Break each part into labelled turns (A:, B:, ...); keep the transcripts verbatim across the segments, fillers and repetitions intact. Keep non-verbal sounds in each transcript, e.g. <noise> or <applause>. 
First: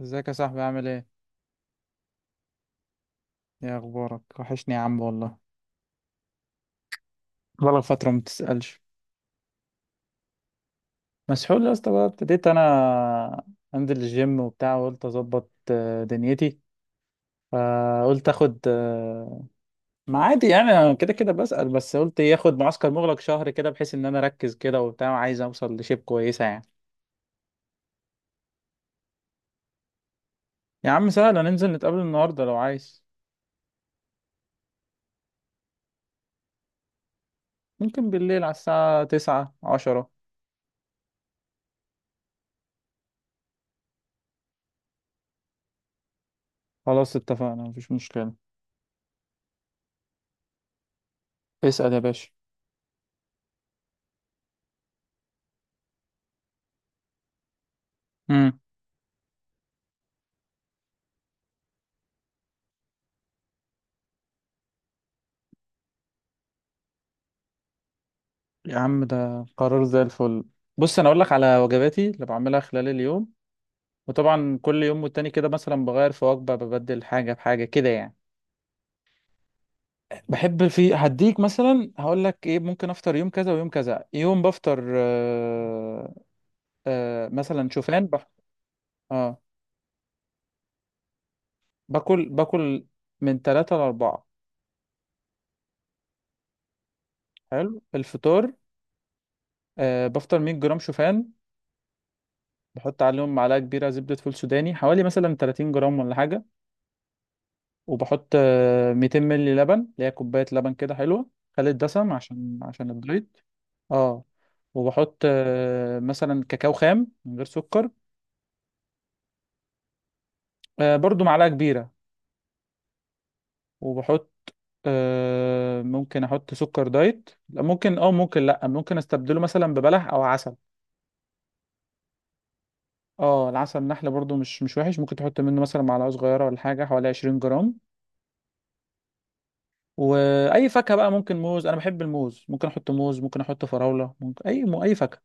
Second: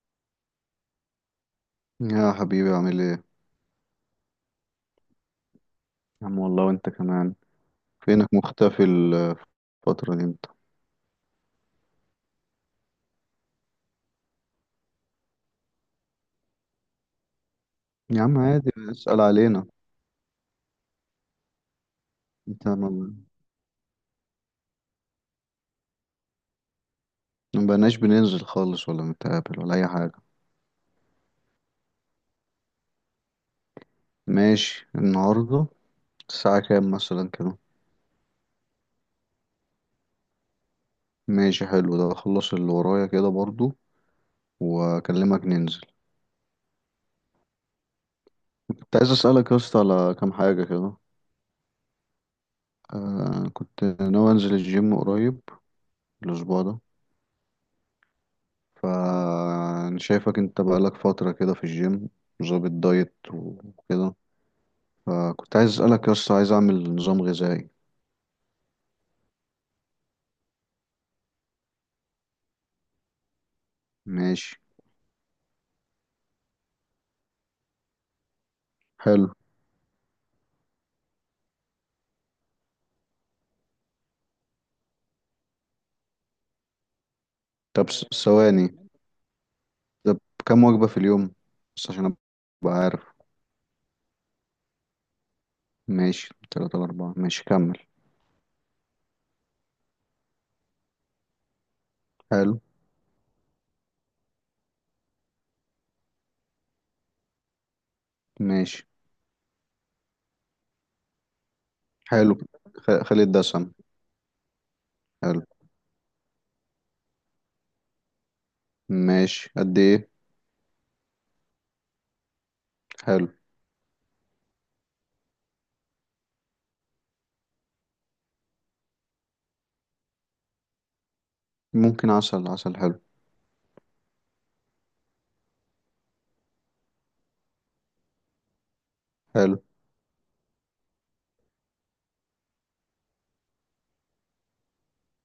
A: ازيك يا صاحبي، عامل ايه؟
B: يا حبيبي عامل ايه.
A: ايه اخبارك؟ وحشني يا عم والله.
B: يا عم والله وانت كمان.
A: بقالك فترة ما
B: فينك
A: بتسألش.
B: مختفي الفترة، دي انت.
A: مسحول يا اسطى، بقى ابتديت انا انزل الجيم وبتاع، وقلت اظبط آه، دنيتي،
B: يا
A: فقلت
B: عم
A: اخد
B: عادي اسأل
A: آه،
B: علينا.
A: ما عادي يعني، انا كده كده بسأل، بس قلت ايه، اخد
B: انت
A: معسكر
B: ما
A: مغلق شهر كده بحيث ان انا اركز كده وبتاع، وعايز اوصل لشيب كويسة يعني.
B: ما بقناش بننزل خالص ولا نتقابل ولا اي حاجة.
A: يا عم سهل، هننزل نتقابل النهاردة لو عايز.
B: ماشي النهاردة. الساعة كام مثلا كده؟
A: ممكن بالليل على الساعة تسعة عشرة.
B: ماشي حلو، ده اخلص اللي ورايا كده برضو واكلمك ننزل.
A: خلاص اتفقنا، مفيش مشكلة.
B: كنت عايز اسألك يا اسطى على كام حاجة كده.
A: اسأل يا باشا.
B: آه، كنت ناوي انزل الجيم قريب الاسبوع ده. فانا شايفك انت بقالك فترة كده في الجيم، ظابط دايت وكده. فكنت عايز اسألك يا اسطى، عايز اعمل نظام غذائي.
A: يا عم ده قرار زي الفل. بص انا اقول لك على وجباتي اللي بعملها خلال اليوم.
B: ماشي
A: وطبعا كل يوم والتاني كده، مثلا بغير في وجبه، ببدل حاجه بحاجه كده يعني.
B: حلو.
A: بحب في هديك، مثلا هقول لك ايه. ممكن افطر يوم كذا ويوم كذا. يوم بفطر آه، آه مثلا
B: طب س-
A: شوفان بح...
B: ثواني.
A: اه.
B: طب، كم وجبة في اليوم؟ بس عشان
A: باكل
B: ابقى
A: باكل
B: عارف.
A: من ثلاثة لأربعة.
B: ماشي، تلاتة لأربعة، ماشي كمل.
A: حلو الفطار، آه بفطر مية جرام شوفان.
B: حلو.
A: بحط عليهم معلقه كبيره زبده فول سوداني، حوالي مثلا تلاتين جرام ولا حاجه. وبحط
B: ماشي
A: آه، ميتين مللي لبن، اللي هي كوباية لبن كده حلوة. خالي الدسم
B: حلو.
A: عشان عشان
B: خ- خلي
A: الدايت.
B: الدسم.
A: اه. وبحط
B: حلو.
A: آه، مثلا كاكاو خام من غير سكر.
B: ماشي قد ايه؟
A: آه، برضو معلقة كبيرة.
B: حلو.
A: وبحط آه، ممكن احط سكر دايت، لا ممكن اه ممكن، لا ممكن استبدله مثلا ببلح او عسل.
B: ممكن عسل، عسل حلو.
A: اه العسل النحل برضو مش مش وحش، ممكن تحط منه مثلا معلقة صغيرة ولا حاجة، حوالي عشرين جرام.
B: حلو.
A: واي فاكهة بقى، ممكن موز، انا بحب الموز، ممكن احط موز، ممكن احط فراولة، ممكن اي اي فاكهة.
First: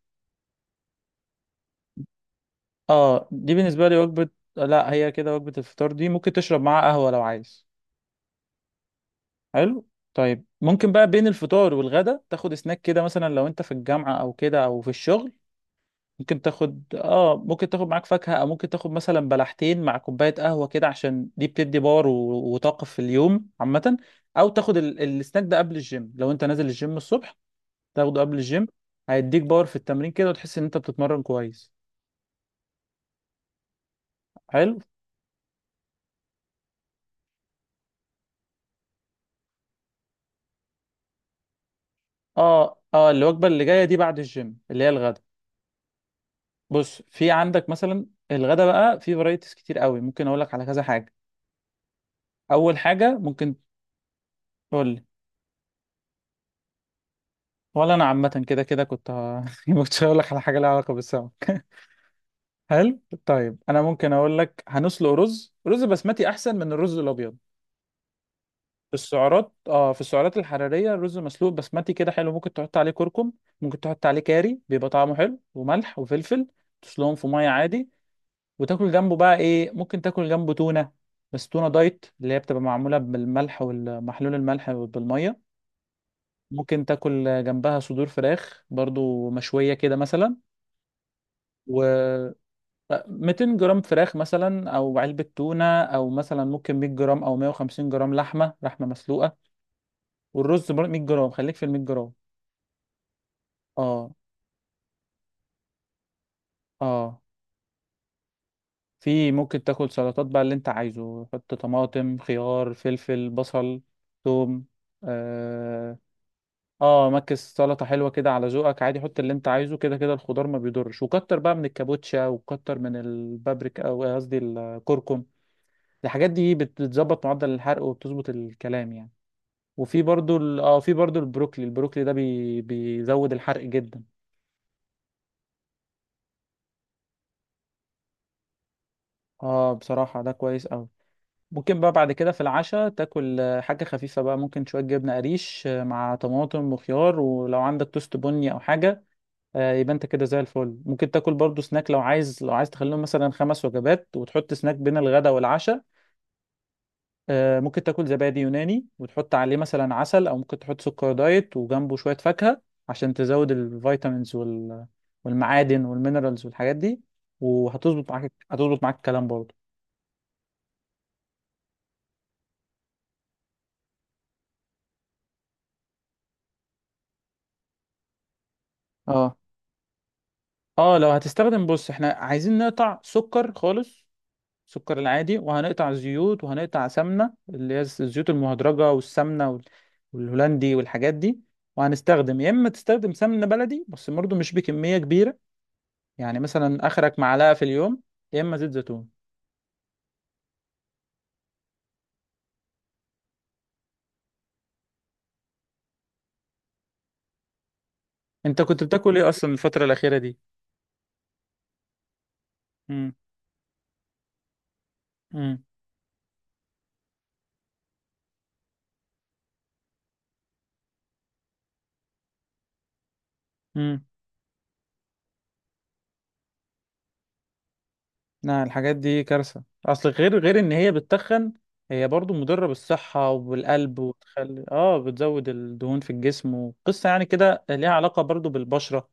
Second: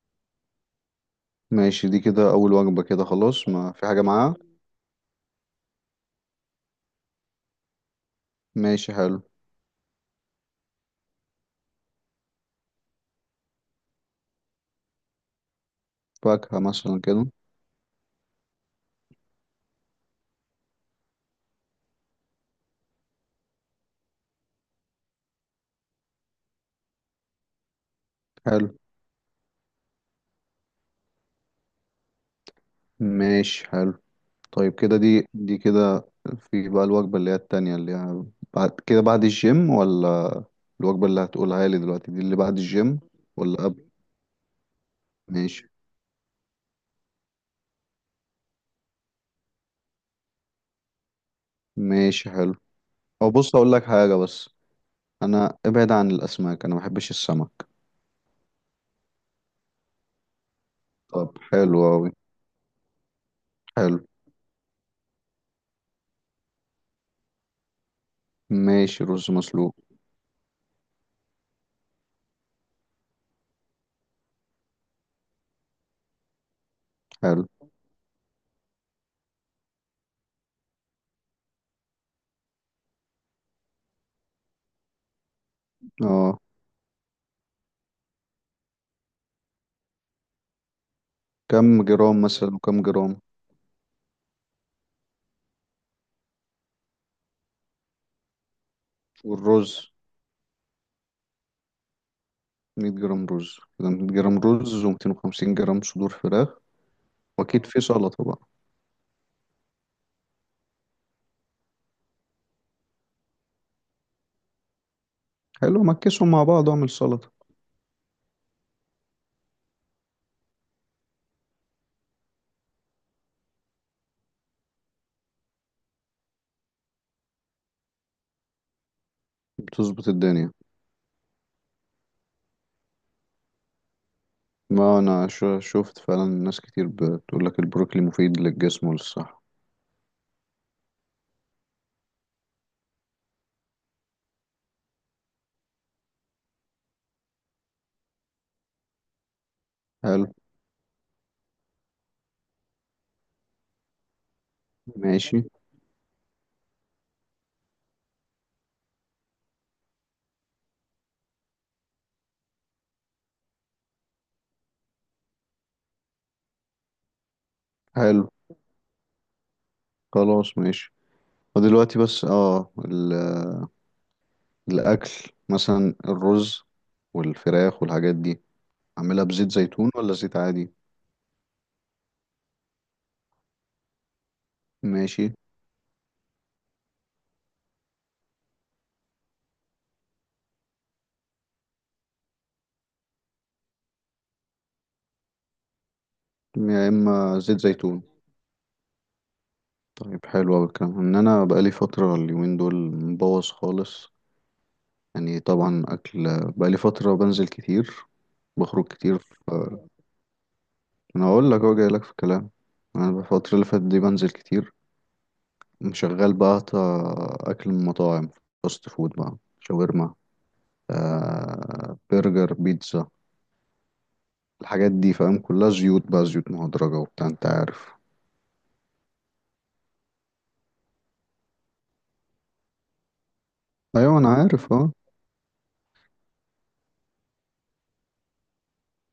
B: ماشي، دي كده اول وجبة كده
A: اه
B: خلاص،
A: دي
B: ما في
A: بالنسبة لي
B: حاجة
A: وجبة.
B: معاها؟
A: لا هي كده وجبة الفطار دي، ممكن تشرب معاها قهوة لو عايز.
B: ماشي حلو.
A: حلو. طيب ممكن بقى بين الفطار والغدا تاخد سناك كده، مثلا لو انت في الجامعة او كده او في الشغل. ممكن
B: فاكهة
A: تاخد
B: مثلا كده.
A: اه ممكن تاخد معاك فاكهة، او ممكن تاخد مثلا بلحتين مع كوباية قهوة كده، عشان دي بتدي باور و- وطاقة في اليوم عامة. او تاخد ال... السناك ده قبل الجيم، لو انت نازل الجيم الصبح تاخده قبل الجيم.
B: حلو.
A: هيديك باور في التمرين كده، وتحس ان انت بتتمرن كويس.
B: ماشي حلو. طيب
A: حلو.
B: كده دي دي كده. في بقى الوجبة اللي هي التانية اللي هي بعد كده، بعد الجيم؟ ولا الوجبة اللي هتقولها لي دلوقتي دي اللي بعد
A: اه
B: الجيم
A: اه الوجبه
B: ولا
A: اللي جايه
B: قبل؟
A: دي بعد الجيم، اللي هي الغدا.
B: ماشي.
A: بص، في عندك مثلا الغدا بقى في فرايتيز كتير قوي، ممكن اقول لك على كذا حاجه.
B: ماشي حلو.
A: اول حاجه
B: او
A: ممكن.
B: بص اقول لك حاجة بس،
A: تقول لي.
B: انا ابعد عن الاسماك، انا ما بحبش السمك.
A: ولا انا عامه كده كده، كنت ه- <laughs> كنت هقول لك على حاجه لها علاقه
B: طب
A: بالسمك
B: حلو
A: <laughs>
B: اوي.
A: هل. طيب انا
B: حلو.
A: ممكن اقول لك، هنسلق رز، رز بسمتي احسن من الرز الابيض. في
B: ماشي، رز
A: السعرات،
B: مسلوق.
A: اه في السعرات الحراريه الرز مسلوق بسمتي كده حلو، ممكن تحط عليه كركم. ممكن تحط عليه كاري، بيبقى طعمه حلو، وملح وفلفل. تسلقهم في
B: حلو.
A: ميه عادي. وتاكل جنبه بقى ايه، ممكن تاكل جنبه تونه. بس تونه دايت اللي هي بتبقى معموله بالملح والمحلول، الملح بالميه.
B: اه،
A: ممكن تاكل جنبها صدور فراخ برضو مشويه كده مثلا. و
B: كم جرام مثلا وكم جرام؟
A: ميتين جرام فراخ مثلا، او علبه تونه، او مثلا ممكن مية جرام او مية وخمسين جرام لحمه لحمه مسلوقه.
B: والرز؟
A: والرز برضو مية جرام، خليك في ال مية جرام.
B: مية جرام رز كده، مية
A: اه
B: جرام رز و250 جرام صدور فراخ.
A: اه.
B: واكيد في سلطة بقى.
A: في ممكن تاكل سلطات بقى اللي انت عايزه. حط طماطم، خيار، فلفل، بصل، ثوم.
B: حلو مكسهم مع بعض واعمل
A: اه
B: سلطة.
A: مكس سلطة حلوة كده على ذوقك عادي، حط اللي انت عايزه. كده كده الخضار ما بيضرش، وكتر بقى من الكابوتشا، وكتر من البابريكا، او إيه قصدي الكركم. الحاجات دي بت- بتظبط معدل الحرق، وبتظبط الكلام يعني. وفي
B: بتظبط
A: برضو
B: الدنيا.
A: ال... اه في برضو البروكلي، البروكلي ده بي... بيزود الحرق جدا.
B: ما انا شو- شفت فعلا ناس كتير بتقول لك البروكلي مفيد للجسم وللصحة.
A: اه بصراحة ده كويس قوي. ممكن بقى بعد كده في العشاء تاكل آه، حاجة خفيفة بقى، ممكن شوية جبنة قريش آه، مع طماطم وخيار، ولو عندك توست بني او حاجة. آه، يبقى انت كده
B: حلو.
A: زي الفل. ممكن تاكل برضو سناك لو عايز، لو عايز تخليهم مثلا خمس وجبات، وتحط سناك بين الغداء
B: ماشي
A: والعشاء. آه، ممكن تاكل زبادي يوناني وتحط عليه مثلا عسل، او ممكن تحط سكر دايت، وجنبه شوية فاكهة، عشان تزود الفيتامينز وال... والمعادن والمينرالز والحاجات دي. وهتظبط
B: حلو.
A: معاك هتظبط معاك الكلام برضو.
B: خلاص ماشي. ودلوقتي بس اه ال- الاكل، مثلا الرز والفراخ والحاجات دي، اعملها
A: اه
B: بزيت زيتون ولا زيت عادي؟
A: اه لو هتستخدم، بص احنا عايزين نقطع سكر خالص، السكر
B: ماشي.
A: العادي، وهنقطع زيوت، وهنقطع سمنة، اللي هي الزيوت المهدرجة والسمنة وال- والهولندي والحاجات دي. وهنستخدم يا إما تستخدم سمنة بلدي، بس برضه مش بكمية كبيرة، يعني مثلا
B: يا
A: آخرك
B: اما
A: معلقة
B: زيت
A: في اليوم.
B: زيتون.
A: يا إما زيت زيتون.
B: طيب حلو اوي الكلام، ان انا بقالي فترة اليومين دول مبوظ خالص. يعني طبعا اكل، بقالي فترة بنزل كتير.
A: أنت كنت
B: بخرج
A: بتاكل
B: كتير.
A: إيه أصلا الفترة الأخيرة دي؟
B: انا اقول لك اهو جاي لك في الكلام.
A: مم.
B: انا الفتره اللي فاتت دي بنزل كتير.
A: مم.
B: شغال بقى أت- اكل من مطاعم، فاست فود بقى، شاورما، آه، برجر، بيتزا.
A: مم.
B: الحاجات دي فاهم، كلها زيوت بقى، زيوت مهدرجه وبتاع، انت عارف.
A: لا الحاجات دي كارثة، أصل غير غير إن هي بتتخن، هي برضه مضرة بالصحة والقلب،
B: ايوه انا
A: وتخلي
B: عارف اه.
A: آه بتزود الدهون في الجسم، وقصة يعني كده ليها علاقة برضه بالبشرة.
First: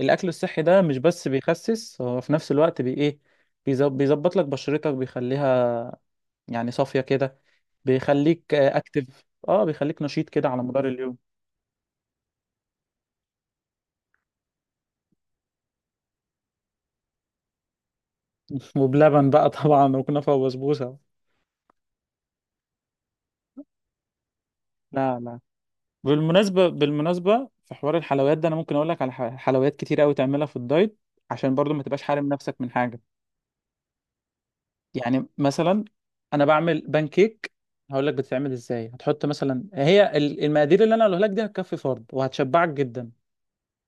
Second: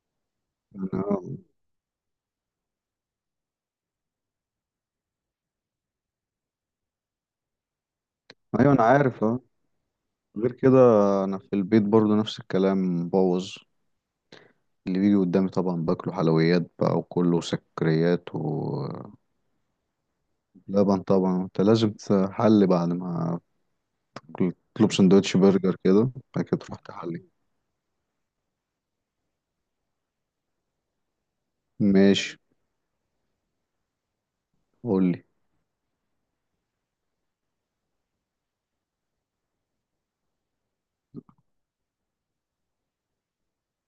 A: الاكل الصحي ده
B: انا
A: مش
B: آه.
A: بس بيخسس، هو في نفس الوقت بي ايه، بيز- بيظبط لك بشرتك، بيخليها يعني صافية كده، بيخليك
B: ايوه انا عارف
A: اكتف
B: اه.
A: اه بيخليك نشيط كده
B: غير
A: على
B: كده،
A: مدار اليوم.
B: انا في البيت برضو نفس الكلام مبوظ. اللي بيجي قدامي طبعا باكله، حلويات بقى وكله سكريات ولبن.
A: وبلبن بقى طبعا، وكنافة وبسبوسة.
B: طبعا انت لازم تحل بعد ما تطلب
A: لا
B: سندوتش
A: لا.
B: برجر كده، بعد كده
A: بالمناسبة
B: تروح تحلي.
A: بالمناسبة في حوار الحلويات ده، انا ممكن اقول لك على ح- حلويات كتير قوي تعملها في الدايت، عشان برضو ما تبقاش حارم
B: ماشي.
A: نفسك من حاجة.
B: قول لي.
A: يعني مثلا انا بعمل بانكيك، هقول لك بتتعمل ازاي. هتحط مثلا هي ال- المقادير اللي انا هقولها لك دي، هتكفي فرد وهتشبعك جدا.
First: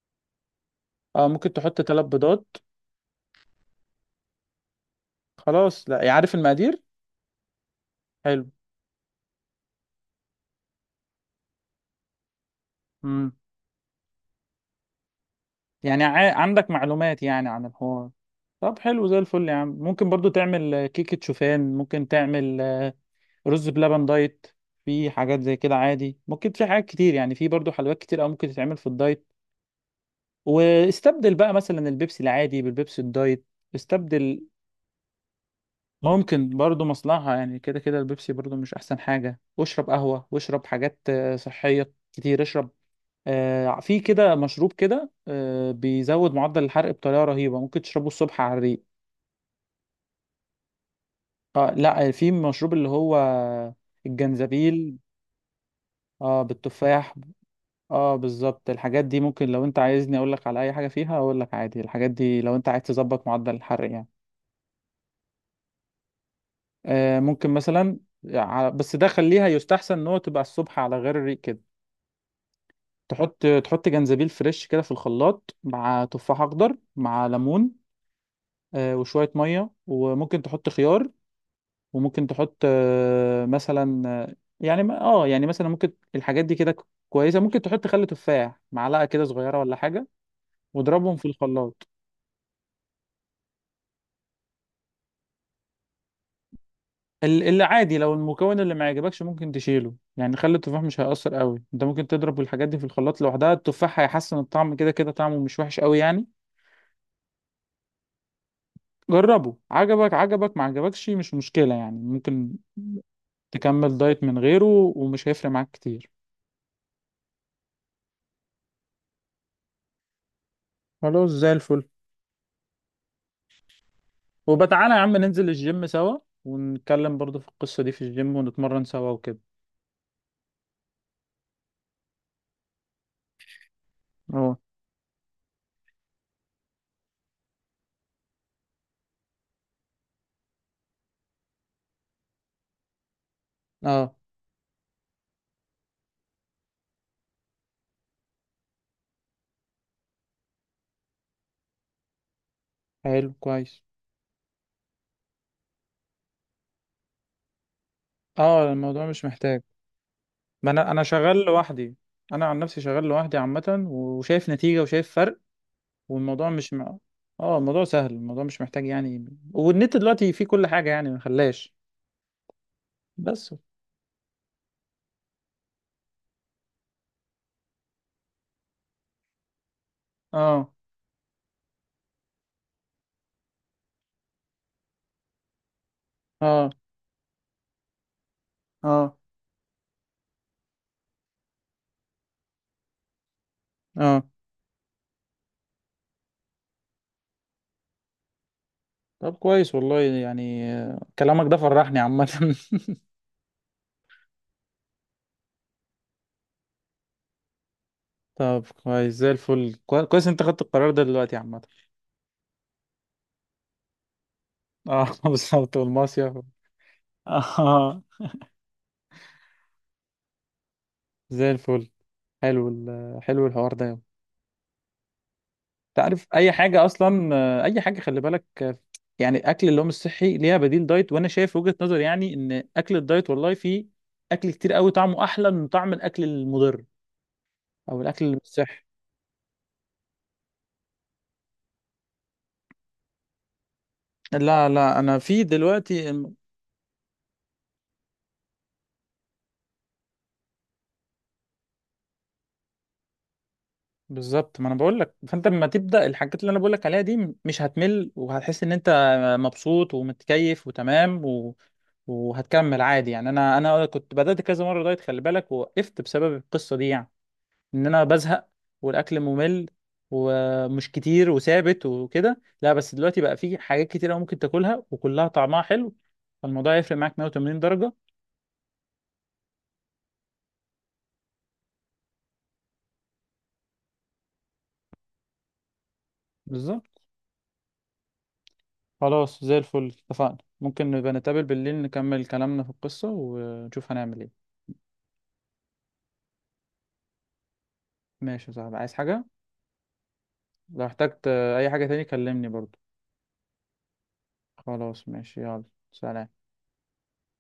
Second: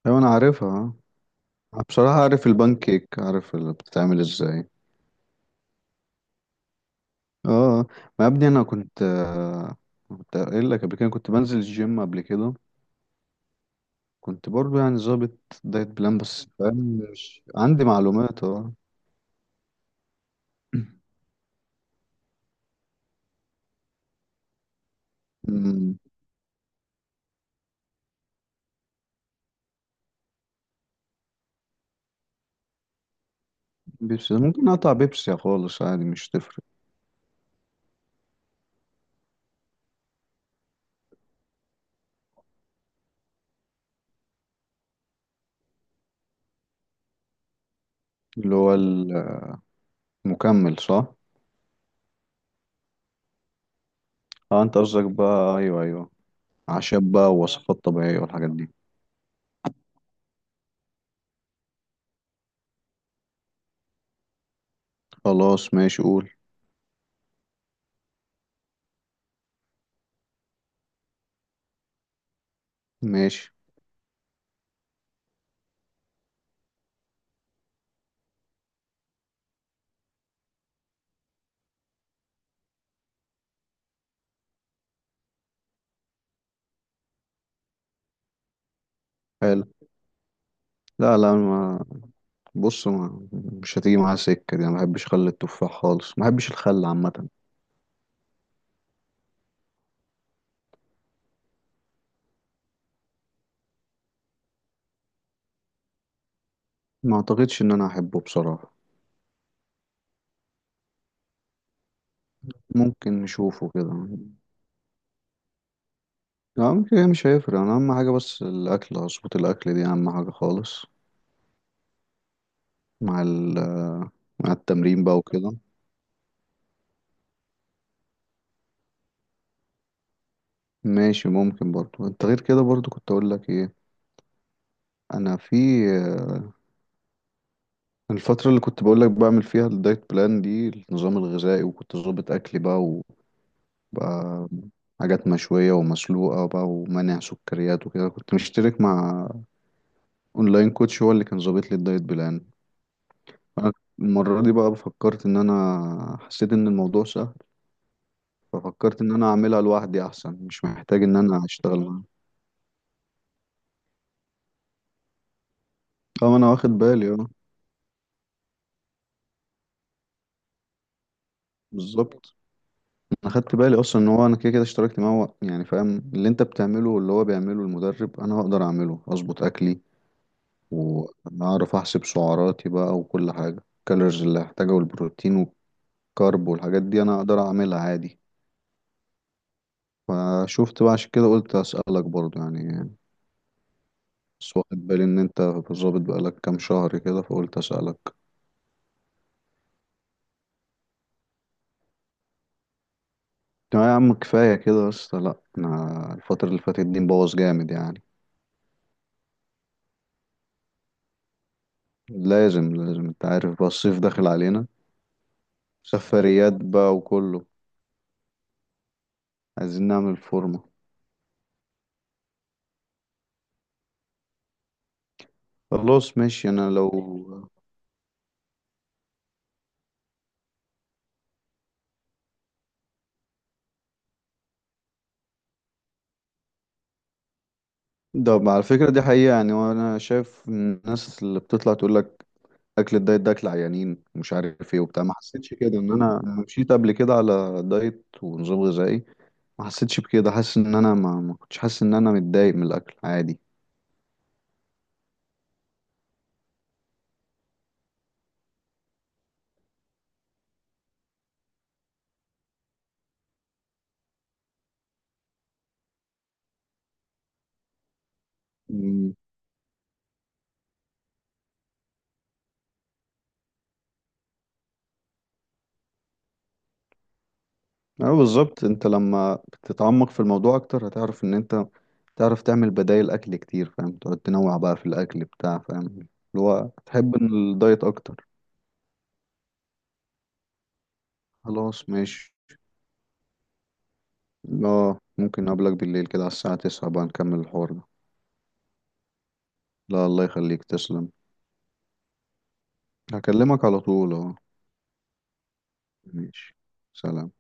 B: ايوه انا عارفها آه.
A: اه ممكن تحط
B: أنا
A: ثلاث
B: بصراحة
A: بيضات.
B: عارف البان كيك، عارف اللي بتتعمل ازاي.
A: خلاص لا عارف المقادير.
B: اه. ما يا ابني
A: حلو.
B: انا كنت آه، كنت قايل لك قبل كده، كنت بنزل الجيم قبل كده.
A: امم.
B: كنت برضو يعني ظابط دايت
A: يعني
B: بلان،
A: ع...
B: بس
A: عندك
B: فاهم
A: معلومات
B: مش
A: يعني عن
B: عندي
A: الحوار.
B: معلومات اه.
A: طب حلو زي الفل يا عم، ممكن برضو تعمل آه، كيكة شوفان، ممكن تعمل آه، رز بلبن دايت. في حاجات زي كده
B: أمم،
A: عادي، ممكن في حاجات كتير يعني، في برضو حلويات كتير او ممكن تتعمل في الدايت. واستبدل بقى مثلا البيبسي العادي بالبيبسي الدايت.
B: بيبسي
A: استبدل.
B: ممكن اقطع بيبسي خالص عادي، مش
A: ممكن
B: تفرق.
A: برضو مصلحة يعني، كده كده البيبسي برضو مش احسن حاجة، واشرب قهوة، واشرب حاجات آه، صحية كتير. اشرب آه، في كده مشروب كده آه، بيزود معدل الحرق بطريقة رهيبة، ممكن تشربه الصبح على
B: اللي هو
A: الريق.
B: المكمل صح؟
A: اه لا في مشروب اللي هو
B: اه انت
A: الجنزبيل.
B: قصدك بقى، ايوه ايوه.
A: اه
B: عشان
A: بالتفاح.
B: بقى وصفات
A: اه
B: طبيعية والحاجات
A: بالظبط،
B: دي.
A: الحاجات دي ممكن، لو انت عايزني اقول لك على اي حاجة فيها اقول لك عادي. الحاجات دي لو انت عايز تظبط معدل الحرق يعني.
B: خلاص ماشي قول.
A: آه، ممكن مثلا ع- بس ده خليها يستحسن ان هو تبقى الصبح على غير الريق كده. تحط
B: ماشي
A: تحط جنزبيل فريش كده في الخلاط، مع تفاح اخضر، مع ليمون آه، وشوية مية، وممكن تحط خيار، وممكن تحط آه، مثلا آه، يعني ما- اه يعني مثلا ممكن الحاجات دي كده كويسه، ممكن تحط خل تفاح، معلقه كده صغيره
B: حلو.
A: ولا حاجه، واضربهم
B: لا
A: في
B: لا. ما
A: الخلاط.
B: بص، ما مش هتيجي معايا سكة دي، أنا ما بحبش خل التفاح خالص، ما بحبش الخل عامة.
A: ال- اللي عادي لو المكون اللي ما عجبكش ممكن تشيله يعني، خل التفاح مش هيأثر قوي، انت ممكن تضرب الحاجات دي في الخلاط لوحدها، التفاح هيحسن الطعم، كده كده طعمه مش وحش قوي يعني.
B: ما أعتقدش إن أنا أحبه بصراحة.
A: جربه، عجبك عجبك، ما عجبكش مش مشكله يعني، ممكن
B: ممكن نشوفه
A: تكمل
B: كده.
A: دايت من غيره، ومش هيفرق معاك كتير.
B: لا، ممكن هي مش هيفرق، أنا أهم حاجة بس الأكل، أظبط الأكل دي أهم حاجة خالص.
A: خلاص زي الفل.
B: مع ال، مع
A: وبتعالى يا
B: التمرين
A: عم
B: بقى
A: ننزل
B: وكده.
A: الجيم سوا، ونتكلم برضو في القصة دي في الجيم، ونتمرن سوا وكده.
B: ماشي. ممكن برضو، أنت غير كده برضو كنت أقول لك إيه.
A: اه
B: أنا في الفترة اللي كنت بقول لك بعمل فيها الدايت بلان دي، النظام الغذائي، وكنت ظابط أكلي بقى
A: اه.
B: بقى حاجات مشوية ومسلوقة بقى ومنع سكريات وكده. كنت مشترك مع اونلاين كوتش، هو اللي كان ظابط لي الدايت بلان.
A: حلو كويس.
B: انا المرة دي بقى فكرت، ان انا حسيت ان الموضوع سهل.
A: اه
B: ففكرت
A: الموضوع
B: ان
A: مش
B: انا
A: محتاج.
B: اعملها لوحدي احسن، مش
A: ما انا انا
B: محتاج ان
A: شغال
B: انا اشتغل
A: لوحدي،
B: معاه.
A: انا عن نفسي شغال لوحدي عامة، وشايف نتيجة وشايف فرق،
B: طبعا انا
A: والموضوع
B: واخد
A: مش م...
B: بالي اه.
A: اه الموضوع سهل، الموضوع مش محتاج يعني. والنت دلوقتي فيه كل حاجة يعني، ما خلاش.
B: بالظبط. انا
A: بس.
B: خدت بالي اصلا ان هو، انا كده كده اشتركت معاه، هو يعني فاهم اللي انت بتعمله واللي هو بيعمله المدرب، انا هقدر اعمله، اظبط اكلي
A: اه
B: واعرف احسب سعراتي بقى وكل حاجة، الكالوريز اللي هحتاجها والبروتين كارب
A: اه
B: والحاجات دي، انا اقدر اعملها عادي.
A: اه
B: فشفت بقى عشان كده قلت اسالك برضو يعني.
A: اه.
B: بس واخد بالي ان انت ظابط بقالك كام شهر كده، فقلت اسالك.
A: طب كويس والله يعني، آه، كلامك ده فرحني عامة <laughs>
B: لا يا عم كفايه كده بس، لا انا الفتره اللي فاتت دي مبوظ جامد يعني.
A: طب كويس زي الفل، كوي- كويس انت خدت القرار ده دلوقتي عامة.
B: لازم لازم، انت عارف بقى الصيف داخل علينا.
A: اه <laughs> بالظبط، والمصيف.
B: سفريات بقى وكله.
A: اه.
B: عايزين نعمل فورمه.
A: زي الفل. حلو ال- حلو الحوار ده يابا. انت
B: خلاص
A: عارف
B: ماشي
A: اي
B: انا
A: حاجه
B: لو.
A: اصلا، آه، اي حاجه خلي بالك. آه، يعني اكل اللي هو مش صحي ليها بديل دايت. وانا شايف وجهه نظر يعني، ان اكل الدايت والله فيه اكل كتير قوي طعمه احلى من طعم الاكل المضر، او الاكل
B: ده
A: اللي مش
B: على
A: صحي.
B: فكره دي حقيقه يعني. وانا شايف الناس اللي بتطلع تقول لك اكل الدايت ده اكل عيانين ومش
A: لا
B: عارف ايه
A: لا
B: وبتاع، ما
A: انا في
B: حسيتش كده، ان
A: دلوقتي.
B: انا لما مشيت قبل كده على دايت ونظام غذائي ما حسيتش بكده. حاسس ان انا ما, ما كنتش حاسس ان انا متضايق من الاكل عادي.
A: بالظبط، ما انا بقول لك. فانت لما تبدا الحاجات اللي انا بقول لك عليها دي، م- مش هتمل، وهتحس ان انت مبسوط ومتكيف وتمام و... وهتكمل عادي يعني. انا انا كنت بدات كذا مره دايت خلي بالك، ووقفت بسبب القصه دي يعني، ان انا بزهق،
B: امم.
A: والاكل ممل ومش كتير وثابت وكده. لا بس دلوقتي بقى في حاجات كتير أوي ممكن تاكلها، وكلها طعمها حلو. فالموضوع يفرق معاك مية وتمانين درجه.
B: اه بالظبط، انت لما بتتعمق في الموضوع اكتر هتعرف ان انت تعرف تعمل بدائل اكل كتير فاهم، تقعد تنوع بقى في الاكل بتاع، فاهم اللي هو
A: بالظبط.
B: تحب ان الدايت اكتر.
A: خلاص زي الفل اتفقنا، ممكن نبقى نتقابل بالليل،
B: خلاص
A: نكمل
B: ماشي.
A: كلامنا في القصه، ونشوف هنعمل ايه.
B: اه، ممكن اقابلك بالليل كده على الساعة تسعة بقى نكمل الحوار ده.
A: ماشي يا صاحبي، عايز حاجة؟
B: لا الله يخليك
A: لو
B: تسلم.
A: احتجت آه، أي حاجة تاني كلمني برضو.
B: هكلمك على طول اه.
A: خلاص ماشي، يلا سلام.
B: ماشي سلام.